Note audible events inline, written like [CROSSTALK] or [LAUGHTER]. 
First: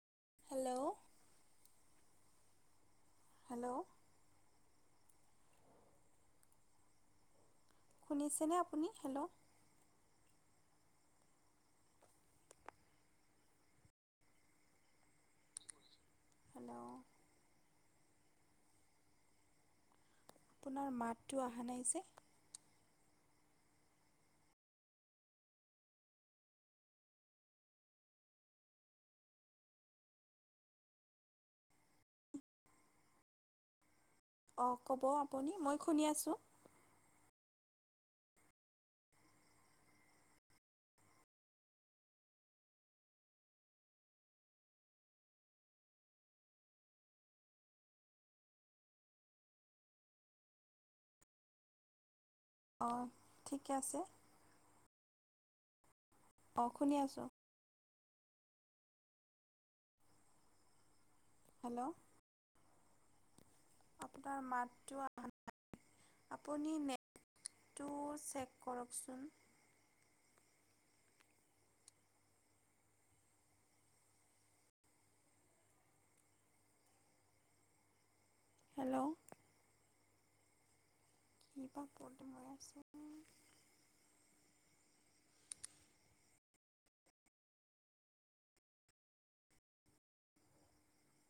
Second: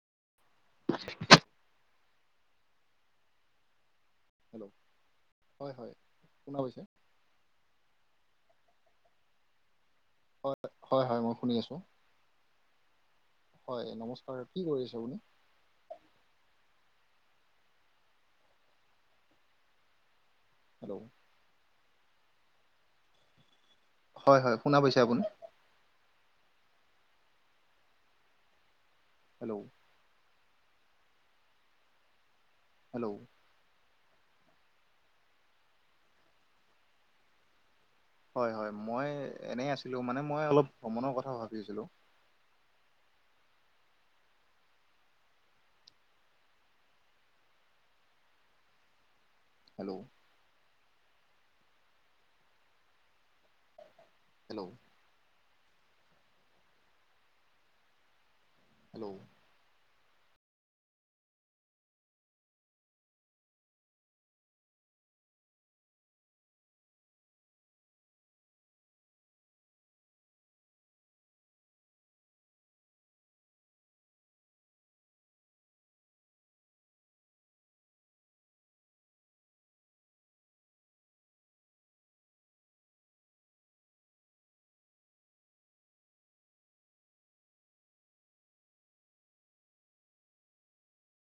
Hello hello [UNINTELLIGIBLE] শুনিছেনে আপুনি hello হয় হয় হয় হয় মই শুনি আছো হয় নমস্কাৰ কি কৰি আছে আপুনি [UNINTELLIGIBLE] আপোনাৰ হেল্ল' মাতটো অহা নাই যে হয় হয় শুনা পাইছে আপুনি [UNINTELLIGIBLE] হেল্ল' অ ক'ব আপুনি মই শুনি আছোঁ হয় হয় মই এনেই আছিলো মানে মই অলপ ভ্ৰমণৰ কথা ভাবি‌ আছিলো হেল্ল' অঁ ঠিকে আছে হেল্ল' অঁ শুনি আছোঁ হেল্ল' হেল্ল' আপোনাৰ মাতটো আহা নাই আপুনি নেটটো চেক কৰকচোন হেল্ল'। ই পা পল্টু মই আছে।